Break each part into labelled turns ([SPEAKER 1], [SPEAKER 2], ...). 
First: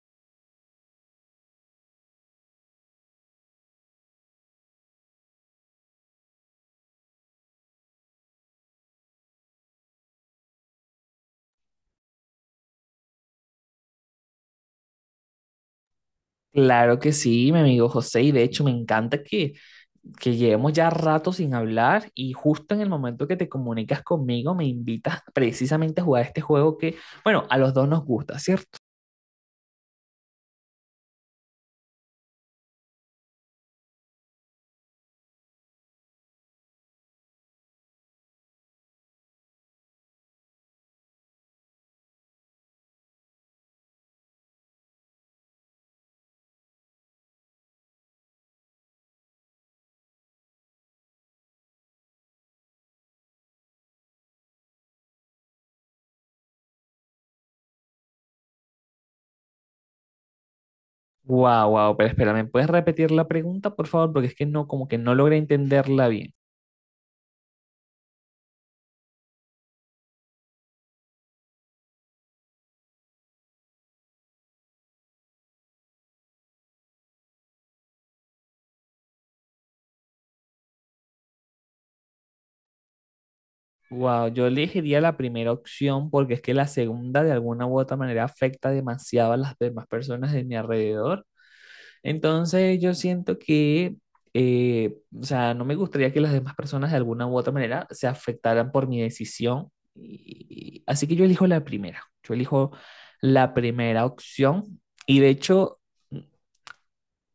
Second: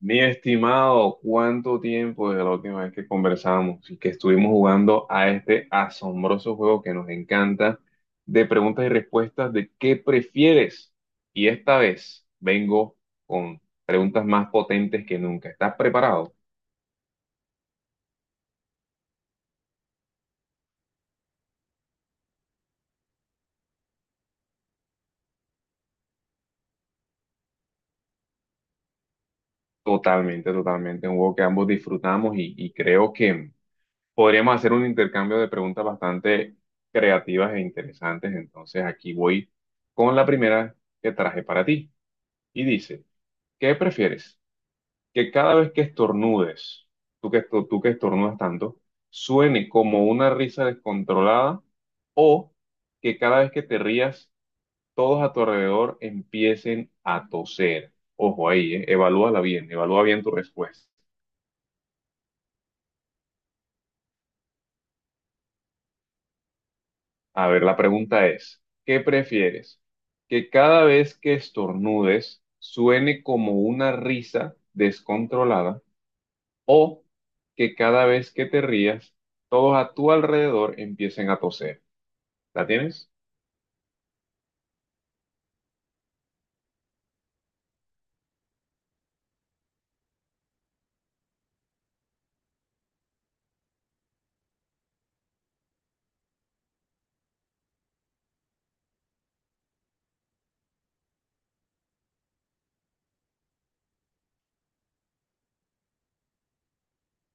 [SPEAKER 1] Mi estimado, ¿cuánto tiempo desde la última vez que conversamos y que estuvimos jugando a este asombroso juego que nos encanta de preguntas y respuestas de qué prefieres? Y esta vez vengo con preguntas más potentes que nunca. ¿Estás preparado?
[SPEAKER 2] Claro que sí, mi amigo José, y de hecho me encanta que llevemos ya rato sin hablar y justo en el momento que te comunicas conmigo me invitas precisamente a jugar este juego que, bueno, a los dos nos gusta, ¿cierto?
[SPEAKER 1] Totalmente, totalmente. Un juego que ambos disfrutamos y creo que podríamos hacer un intercambio de preguntas bastante creativas e interesantes. Entonces aquí voy con la primera que traje para ti. Y dice... ¿Qué prefieres? Que cada vez que estornudes, tú que estornudas tanto, suene como una risa descontrolada o que cada vez que te rías, todos a tu alrededor empiecen a toser. Ojo ahí, evalúala bien, evalúa bien tu respuesta.
[SPEAKER 2] Wow, wow, pero espera, ¿me puedes repetir la pregunta, por favor? Porque es que no, como que no logré entenderla bien.
[SPEAKER 1] A ver, la pregunta es, ¿qué prefieres? Que cada vez que estornudes suene como una risa descontrolada o que cada vez que te rías, todos a tu alrededor empiecen a toser. ¿La tienes?
[SPEAKER 2] Wow, yo elegiría la primera opción porque es que la segunda de alguna u otra manera afecta demasiado a las demás personas de mi alrededor. Entonces yo siento que, o sea, no me gustaría que las demás personas de alguna u otra manera se afectaran por mi decisión. Así que yo elijo la primera, yo elijo la primera opción. Y de hecho,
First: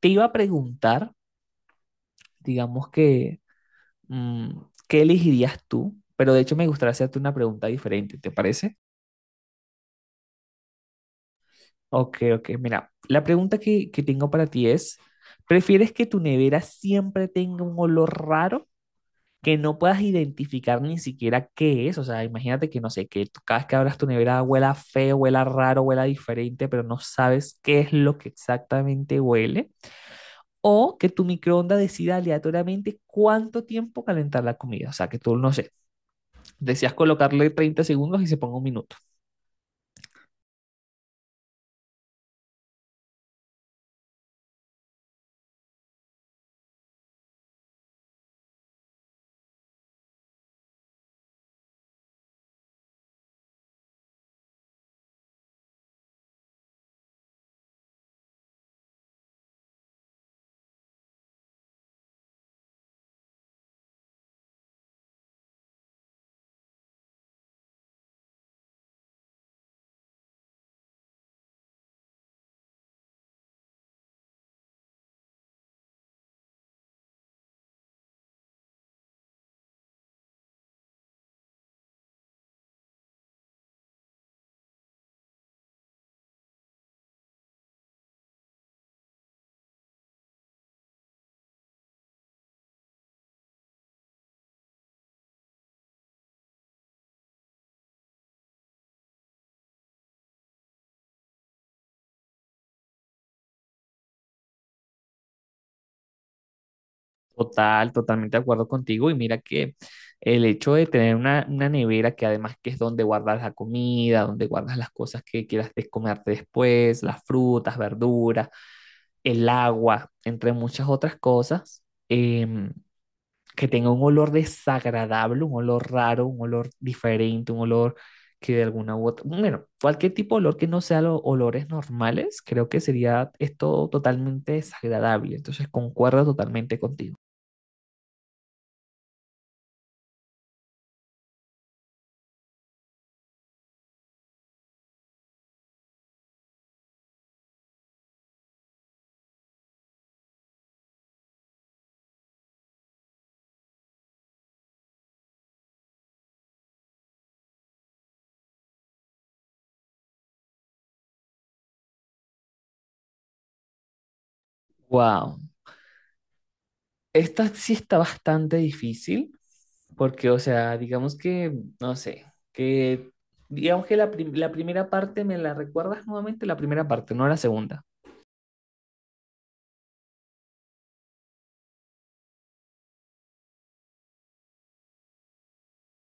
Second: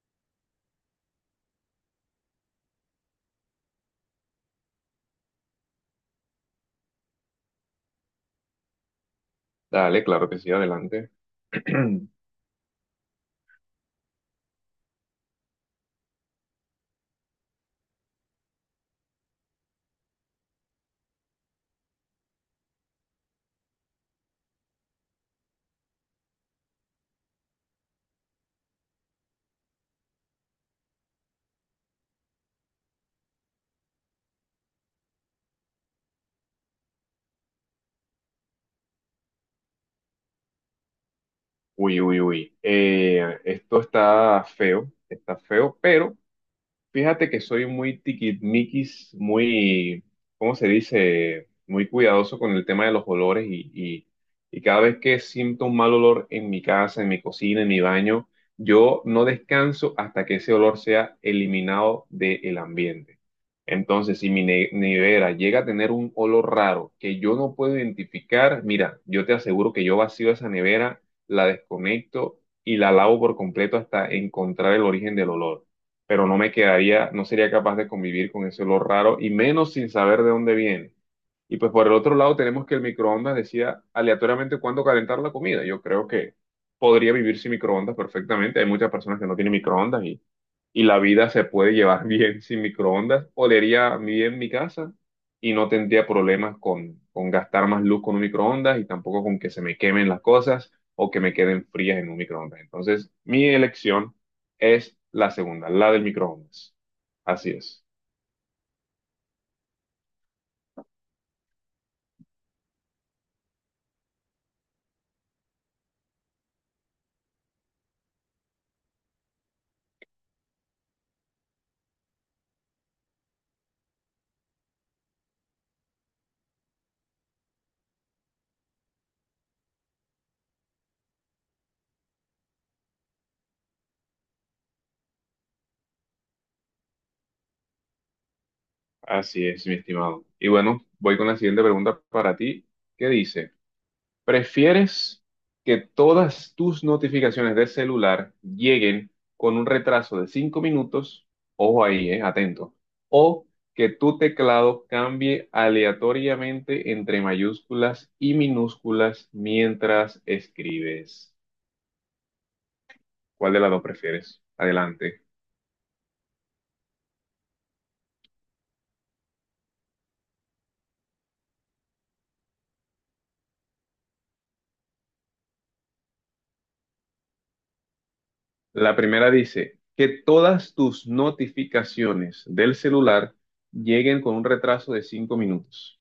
[SPEAKER 2] te iba a preguntar, digamos que, mm, ¿qué elegirías tú? Pero de hecho me gustaría hacerte una pregunta diferente, ¿te parece?
[SPEAKER 1] Dale, claro que sí, adelante.
[SPEAKER 2] Ok, ok, mira, la pregunta que tengo para ti es, ¿prefieres que tu nevera siempre tenga un olor raro que no puedas identificar ni siquiera qué es? O sea, imagínate que no sé, que tú cada vez que abras tu nevera huela feo, huela raro, huela diferente, pero no sabes qué es lo que exactamente huele. ¿O que tu microondas decida aleatoriamente cuánto tiempo calentar la comida? O sea, que tú, no sé, decías colocarle 30 segundos y se ponga 1 minuto.
[SPEAKER 1] Uy, uy, uy. Esto está feo, pero... Fíjate que soy muy tiquismiquis, muy, ¿cómo se dice? Muy cuidadoso con el tema de los olores y cada vez que siento un mal olor en mi casa, en mi cocina, en mi baño, yo no descanso hasta que ese olor sea eliminado del ambiente. Entonces, si mi nevera llega a tener un olor raro que yo no puedo identificar, mira, yo te aseguro que yo vacío esa nevera, la desconecto y la lavo por completo hasta encontrar el origen del olor, pero no me quedaría, no sería capaz de convivir con ese olor raro y menos sin saber de dónde viene. Y pues por el otro lado tenemos que el microondas decía aleatoriamente cuándo calentar la comida. Yo creo que podría vivir sin microondas perfectamente. Hay muchas personas que no tienen microondas y la vida se puede llevar bien sin microondas. Olería bien mi casa y no tendría problemas con, gastar más luz con un microondas y tampoco con que se me quemen las cosas o que me queden frías en un microondas. Entonces, mi elección es la segunda, la del microondas. Así es,
[SPEAKER 2] Totalmente de acuerdo contigo. Y mira que el hecho de tener una nevera, que además que es donde guardas la comida, donde guardas las cosas que quieras comerte después, las frutas, verduras, el agua, entre muchas otras cosas, em, que tenga un olor desagradable, un olor raro, un olor diferente, un olor que de alguna u otra, bueno, cualquier tipo de olor que no sea los olores normales, creo que sería esto totalmente desagradable. Entonces, concuerdo totalmente contigo.
[SPEAKER 1] así es, mi estimado. Y bueno, voy con la siguiente pregunta para ti. ¿Qué dice? ¿Prefieres que todas tus notificaciones de celular lleguen con un retraso de 5 minutos? Ojo ahí, atento. ¿O que tu teclado cambie aleatoriamente entre mayúsculas y minúsculas mientras escribes? ¿Cuál de las dos prefieres? Adelante.
[SPEAKER 2] Wow, esta sí está bastante difícil, porque, o sea, digamos que, no sé, que, digamos que la, la primera parte, ¿me la recuerdas nuevamente? La primera parte, no la segunda.
[SPEAKER 1] La primera dice que todas tus notificaciones del celular lleguen con un retraso de 5 minutos.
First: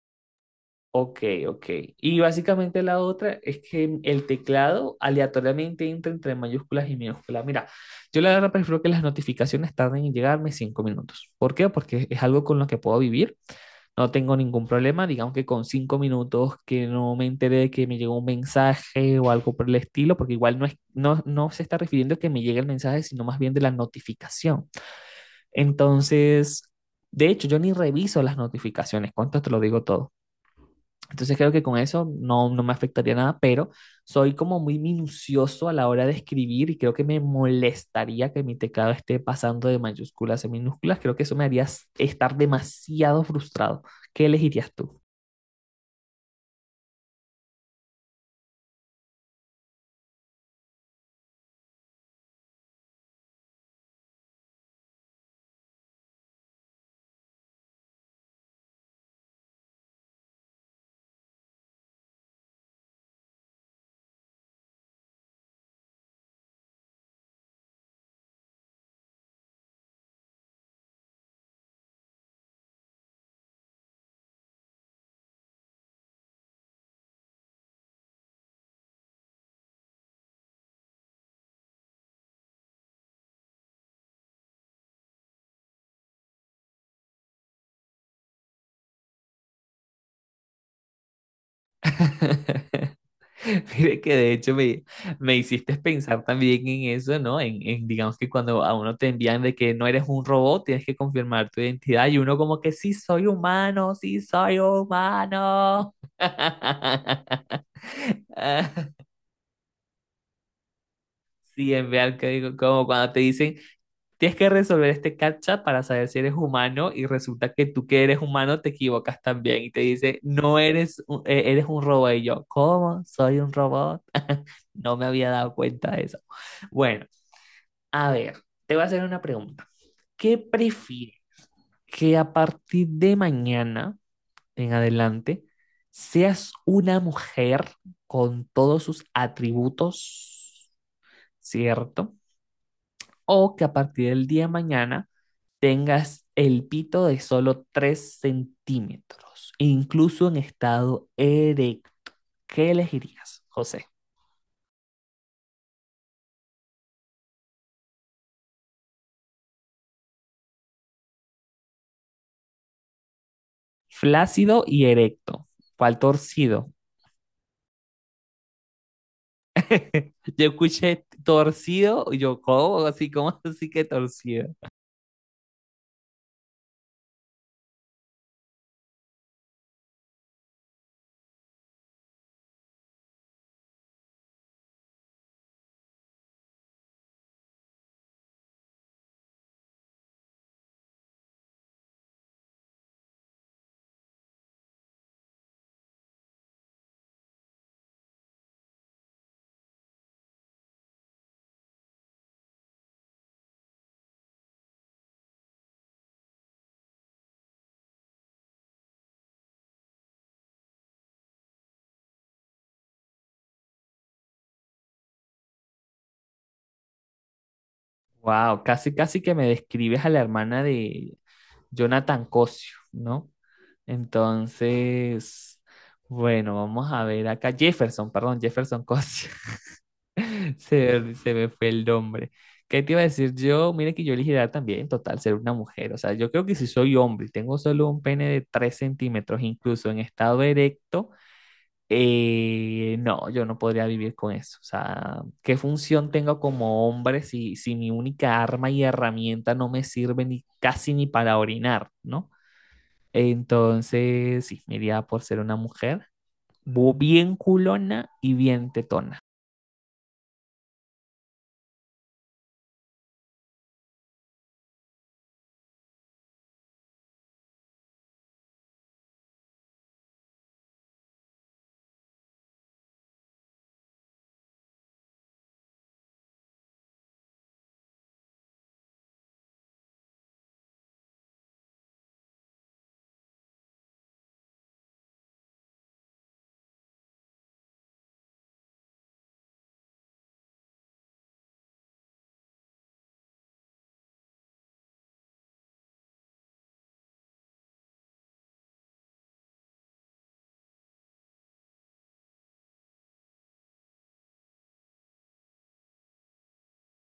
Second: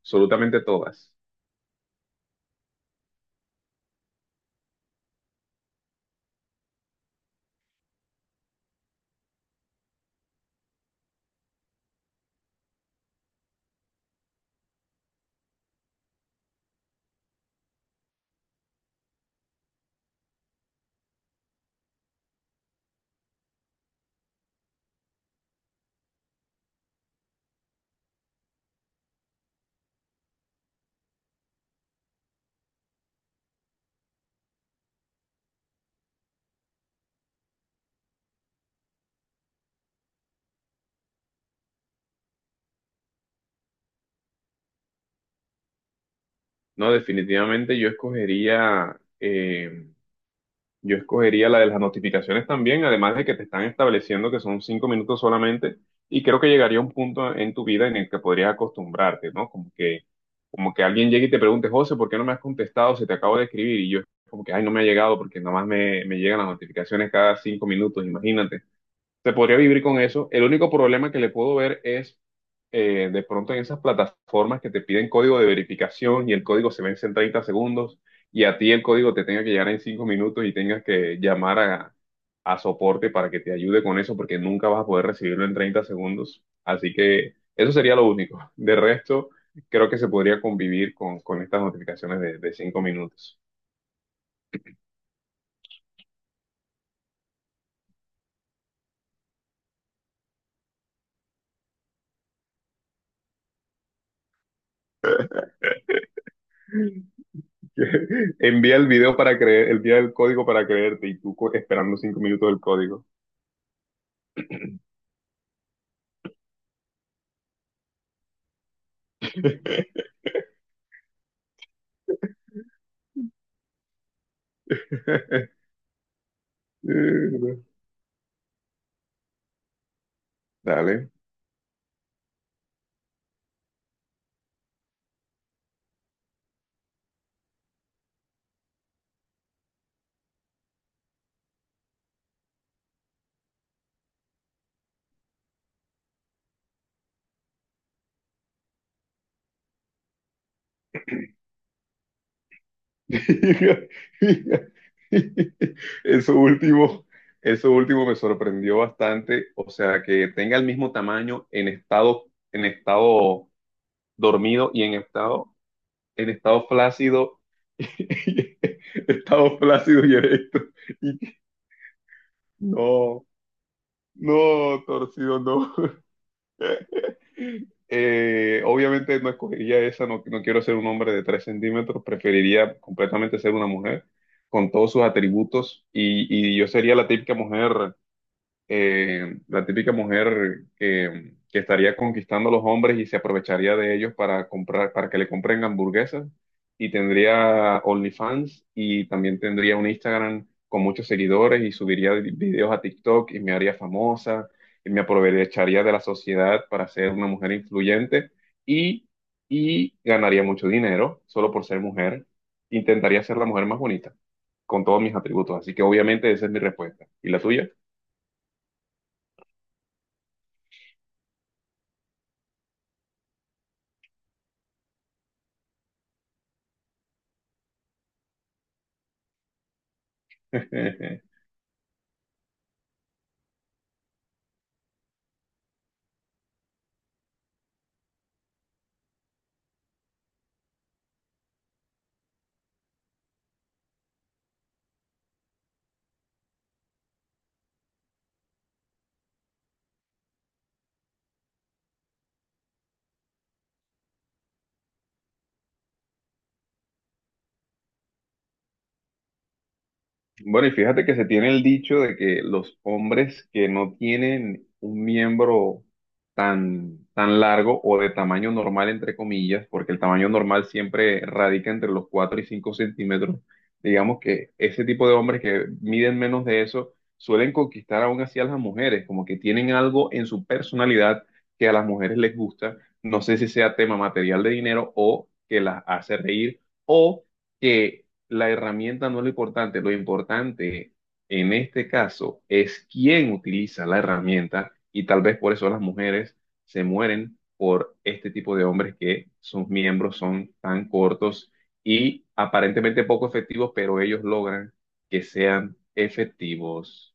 [SPEAKER 1] Absolutamente todas.
[SPEAKER 2] Ok, ok. Y básicamente la otra es que el teclado aleatoriamente entra entre mayúsculas y minúsculas. Mira, yo la verdad prefiero que las notificaciones tarden en llegarme 5 minutos. ¿Por qué? Porque es algo con lo que puedo vivir. No tengo ningún problema. Digamos que con 5 minutos que no me enteré de que me llegó un mensaje o algo por el estilo, porque igual no es, no se está refiriendo a que me llegue el mensaje, sino más bien de la notificación. Entonces, de hecho, yo ni reviso las notificaciones. ¿Cuánto te lo digo todo? Entonces creo que con eso no, no me afectaría nada, pero soy como muy minucioso a la hora de escribir y creo que me molestaría que mi teclado esté pasando de mayúsculas a minúsculas. Creo que eso me haría estar demasiado frustrado. ¿Qué elegirías tú?
[SPEAKER 1] No, definitivamente yo escogería la de las notificaciones también, además de que te están estableciendo que son 5 minutos solamente, y creo que llegaría un punto en tu vida en el que podrías acostumbrarte, ¿no? Como que alguien llegue y te pregunte, José, ¿por qué no me has contestado? Se te acabo de escribir, y yo como que, ay, no me ha llegado porque nada más me llegan las notificaciones cada 5 minutos, imagínate. Se podría vivir con eso. El único problema que le puedo ver es de pronto en esas plataformas que te piden código de verificación y el código se vence en 30 segundos y a ti el código te tenga que llegar en 5 minutos y tengas que llamar a, soporte para que te ayude con eso porque nunca vas a poder recibirlo en 30 segundos. Así que eso sería lo único. De resto, creo que se podría convivir con, estas notificaciones de 5 minutos.
[SPEAKER 2] Mire que de hecho me hiciste pensar también en eso, ¿no? En, digamos que cuando a uno te envían de que no eres un robot, tienes que confirmar tu identidad y uno como que sí soy humano, sí soy humano.
[SPEAKER 1] Envía el video para creer, envía el código para creerte y
[SPEAKER 2] Sí, es
[SPEAKER 1] esperando
[SPEAKER 2] real
[SPEAKER 1] 5
[SPEAKER 2] que
[SPEAKER 1] minutos
[SPEAKER 2] digo,
[SPEAKER 1] el
[SPEAKER 2] como
[SPEAKER 1] código.
[SPEAKER 2] cuando te dicen, tienes que resolver este captcha para saber si eres humano y resulta que tú que eres humano te equivocas también y te dice, no eres, eres un robot. Y yo, ¿cómo? ¿Soy un robot? No me había dado cuenta de eso. Bueno, a ver, te voy a hacer una pregunta. ¿Qué
[SPEAKER 1] Dale.
[SPEAKER 2] prefieres? Que a partir de mañana en adelante seas una mujer con todos sus atributos, ¿cierto? ¿O que a partir del día de mañana tengas el pito de solo 3 centímetros, incluso en estado erecto? ¿Qué elegirías, José?
[SPEAKER 1] Eso último, eso último me sorprendió bastante. O sea, que tenga el mismo tamaño en estado
[SPEAKER 2] Flácido
[SPEAKER 1] dormido y
[SPEAKER 2] y
[SPEAKER 1] en
[SPEAKER 2] erecto.
[SPEAKER 1] estado,
[SPEAKER 2] ¿Cuál
[SPEAKER 1] en estado
[SPEAKER 2] torcido?
[SPEAKER 1] flácido, estado flácido y
[SPEAKER 2] Yo
[SPEAKER 1] erecto.
[SPEAKER 2] escuché
[SPEAKER 1] Y-
[SPEAKER 2] torcido, y yo, ¿cómo? Así,
[SPEAKER 1] no,
[SPEAKER 2] ¿cómo así que torcido?
[SPEAKER 1] no, torcido, no. Obviamente no escogería esa, no, no quiero ser un hombre de 3 centímetros, preferiría completamente ser una mujer con todos sus atributos y yo sería la típica mujer que estaría conquistando a los hombres y se aprovecharía de ellos para comprar, para que le compren hamburguesas y tendría OnlyFans y también tendría un Instagram con muchos seguidores y subiría videos a TikTok y me haría famosa y me aprovecharía de la sociedad para ser una mujer influyente y, y ganaría mucho dinero solo por ser mujer. Intentaría ser la mujer más bonita con todos mis atributos. Así que obviamente esa es mi respuesta. ¿Y la tuya?
[SPEAKER 2] Wow, casi, casi que me describes a la hermana de, Jonathan Cosio, ¿no? Entonces, bueno, vamos a ver acá. Jefferson, perdón, Jefferson Cosio. Se, se me fue el nombre. ¿Qué te iba a decir yo? Mira que yo elegiría también, total, ser una mujer. O sea, yo creo que si soy hombre y tengo solo un pene de 3 centímetros, incluso en estado erecto, no, yo no podría vivir con eso. O sea, ¿qué función tengo como hombre si, mi única arma y herramienta no me sirve ni casi ni para orinar, ¿no? Entonces, sí, me iría por ser una mujer bien culona y bien tetona.
[SPEAKER 1] Bueno, y fíjate que se tiene el dicho de que los hombres que no tienen un miembro tan, tan largo o de tamaño normal, entre comillas, porque el tamaño normal siempre radica entre los 4 y 5 centímetros, digamos que ese tipo de hombres que miden menos de eso suelen conquistar aún así a las mujeres, como que tienen algo en su personalidad que a las mujeres les gusta, no sé si sea tema material de dinero o que las hace reír o que la herramienta no es lo importante. Lo importante en este caso es quién utiliza la herramienta y tal vez por eso las mujeres se mueren por este tipo de hombres que sus miembros son tan cortos y aparentemente poco efectivos, pero ellos logran que sean efectivos.